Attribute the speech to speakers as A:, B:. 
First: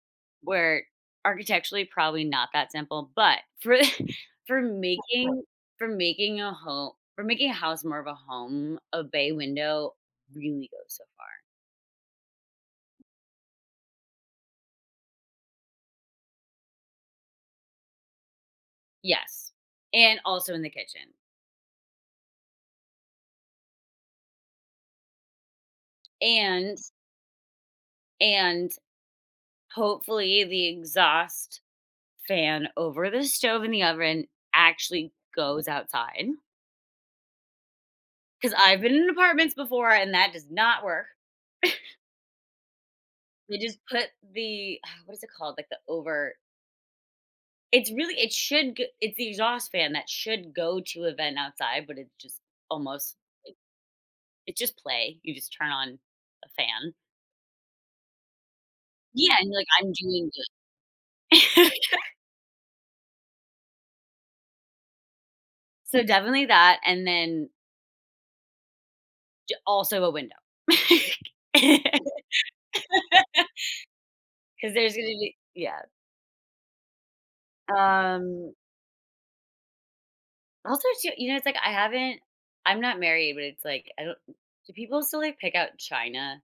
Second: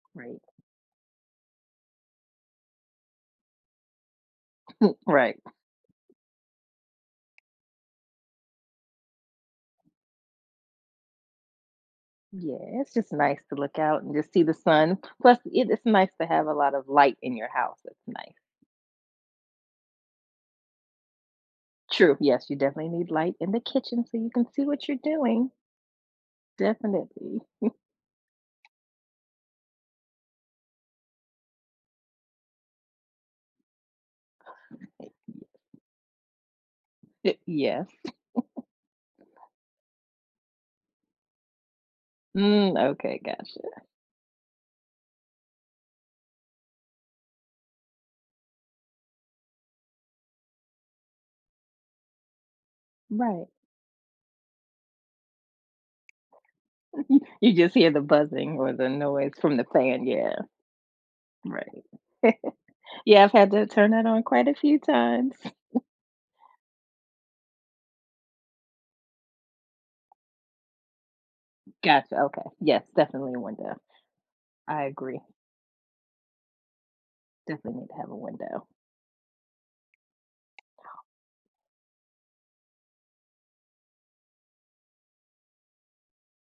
A: Right.
B: Where architecturally, probably not that simple, but for i for
A: Right.
B: making for making a ho for making a house more of a home, a bay window really goes so far.
A: Yeah, it's just nice to look out and just see the sun. Plus, it is nice to have a lot of light in your house, it's nice.
B: Yes, and also in the kitchen.
A: True, yes, you definitely need light in the kitchen so you can see what you're doing.
B: And
A: Definitely.
B: And, hopefully, the exhaust fan over the stove and the oven actually goes outside.
A: Yes.
B: 'Cause I've been in apartments before, and that does not work.
A: Mm, okay,
B: They just
A: gotcha.
B: put the uh, what is it called? Like, the over It's really it should g it's the exhaust fan that should go to a vent outside, but it's just almost
A: Right.
B: it it's just play. You just turn on a fan.
A: You just hear the buzzing or the noise
B: Yeah, and
A: from
B: you're
A: the
B: like, "I'm
A: fan,
B: doing
A: yeah.
B: good."
A: Right. Yeah, I've had to turn that on quite a few times.
B: So, definitely that and then j also a window.
A: Gotcha, okay. Yes, definitely a window.
B: 'Cause
A: I
B: there's gonna
A: agree.
B: be Yeah.
A: Definitely need to have a
B: Um
A: window.
B: Also, too you know, it's like I haven't I'm not married, but it's, like, I don't do people still, like, pick out china?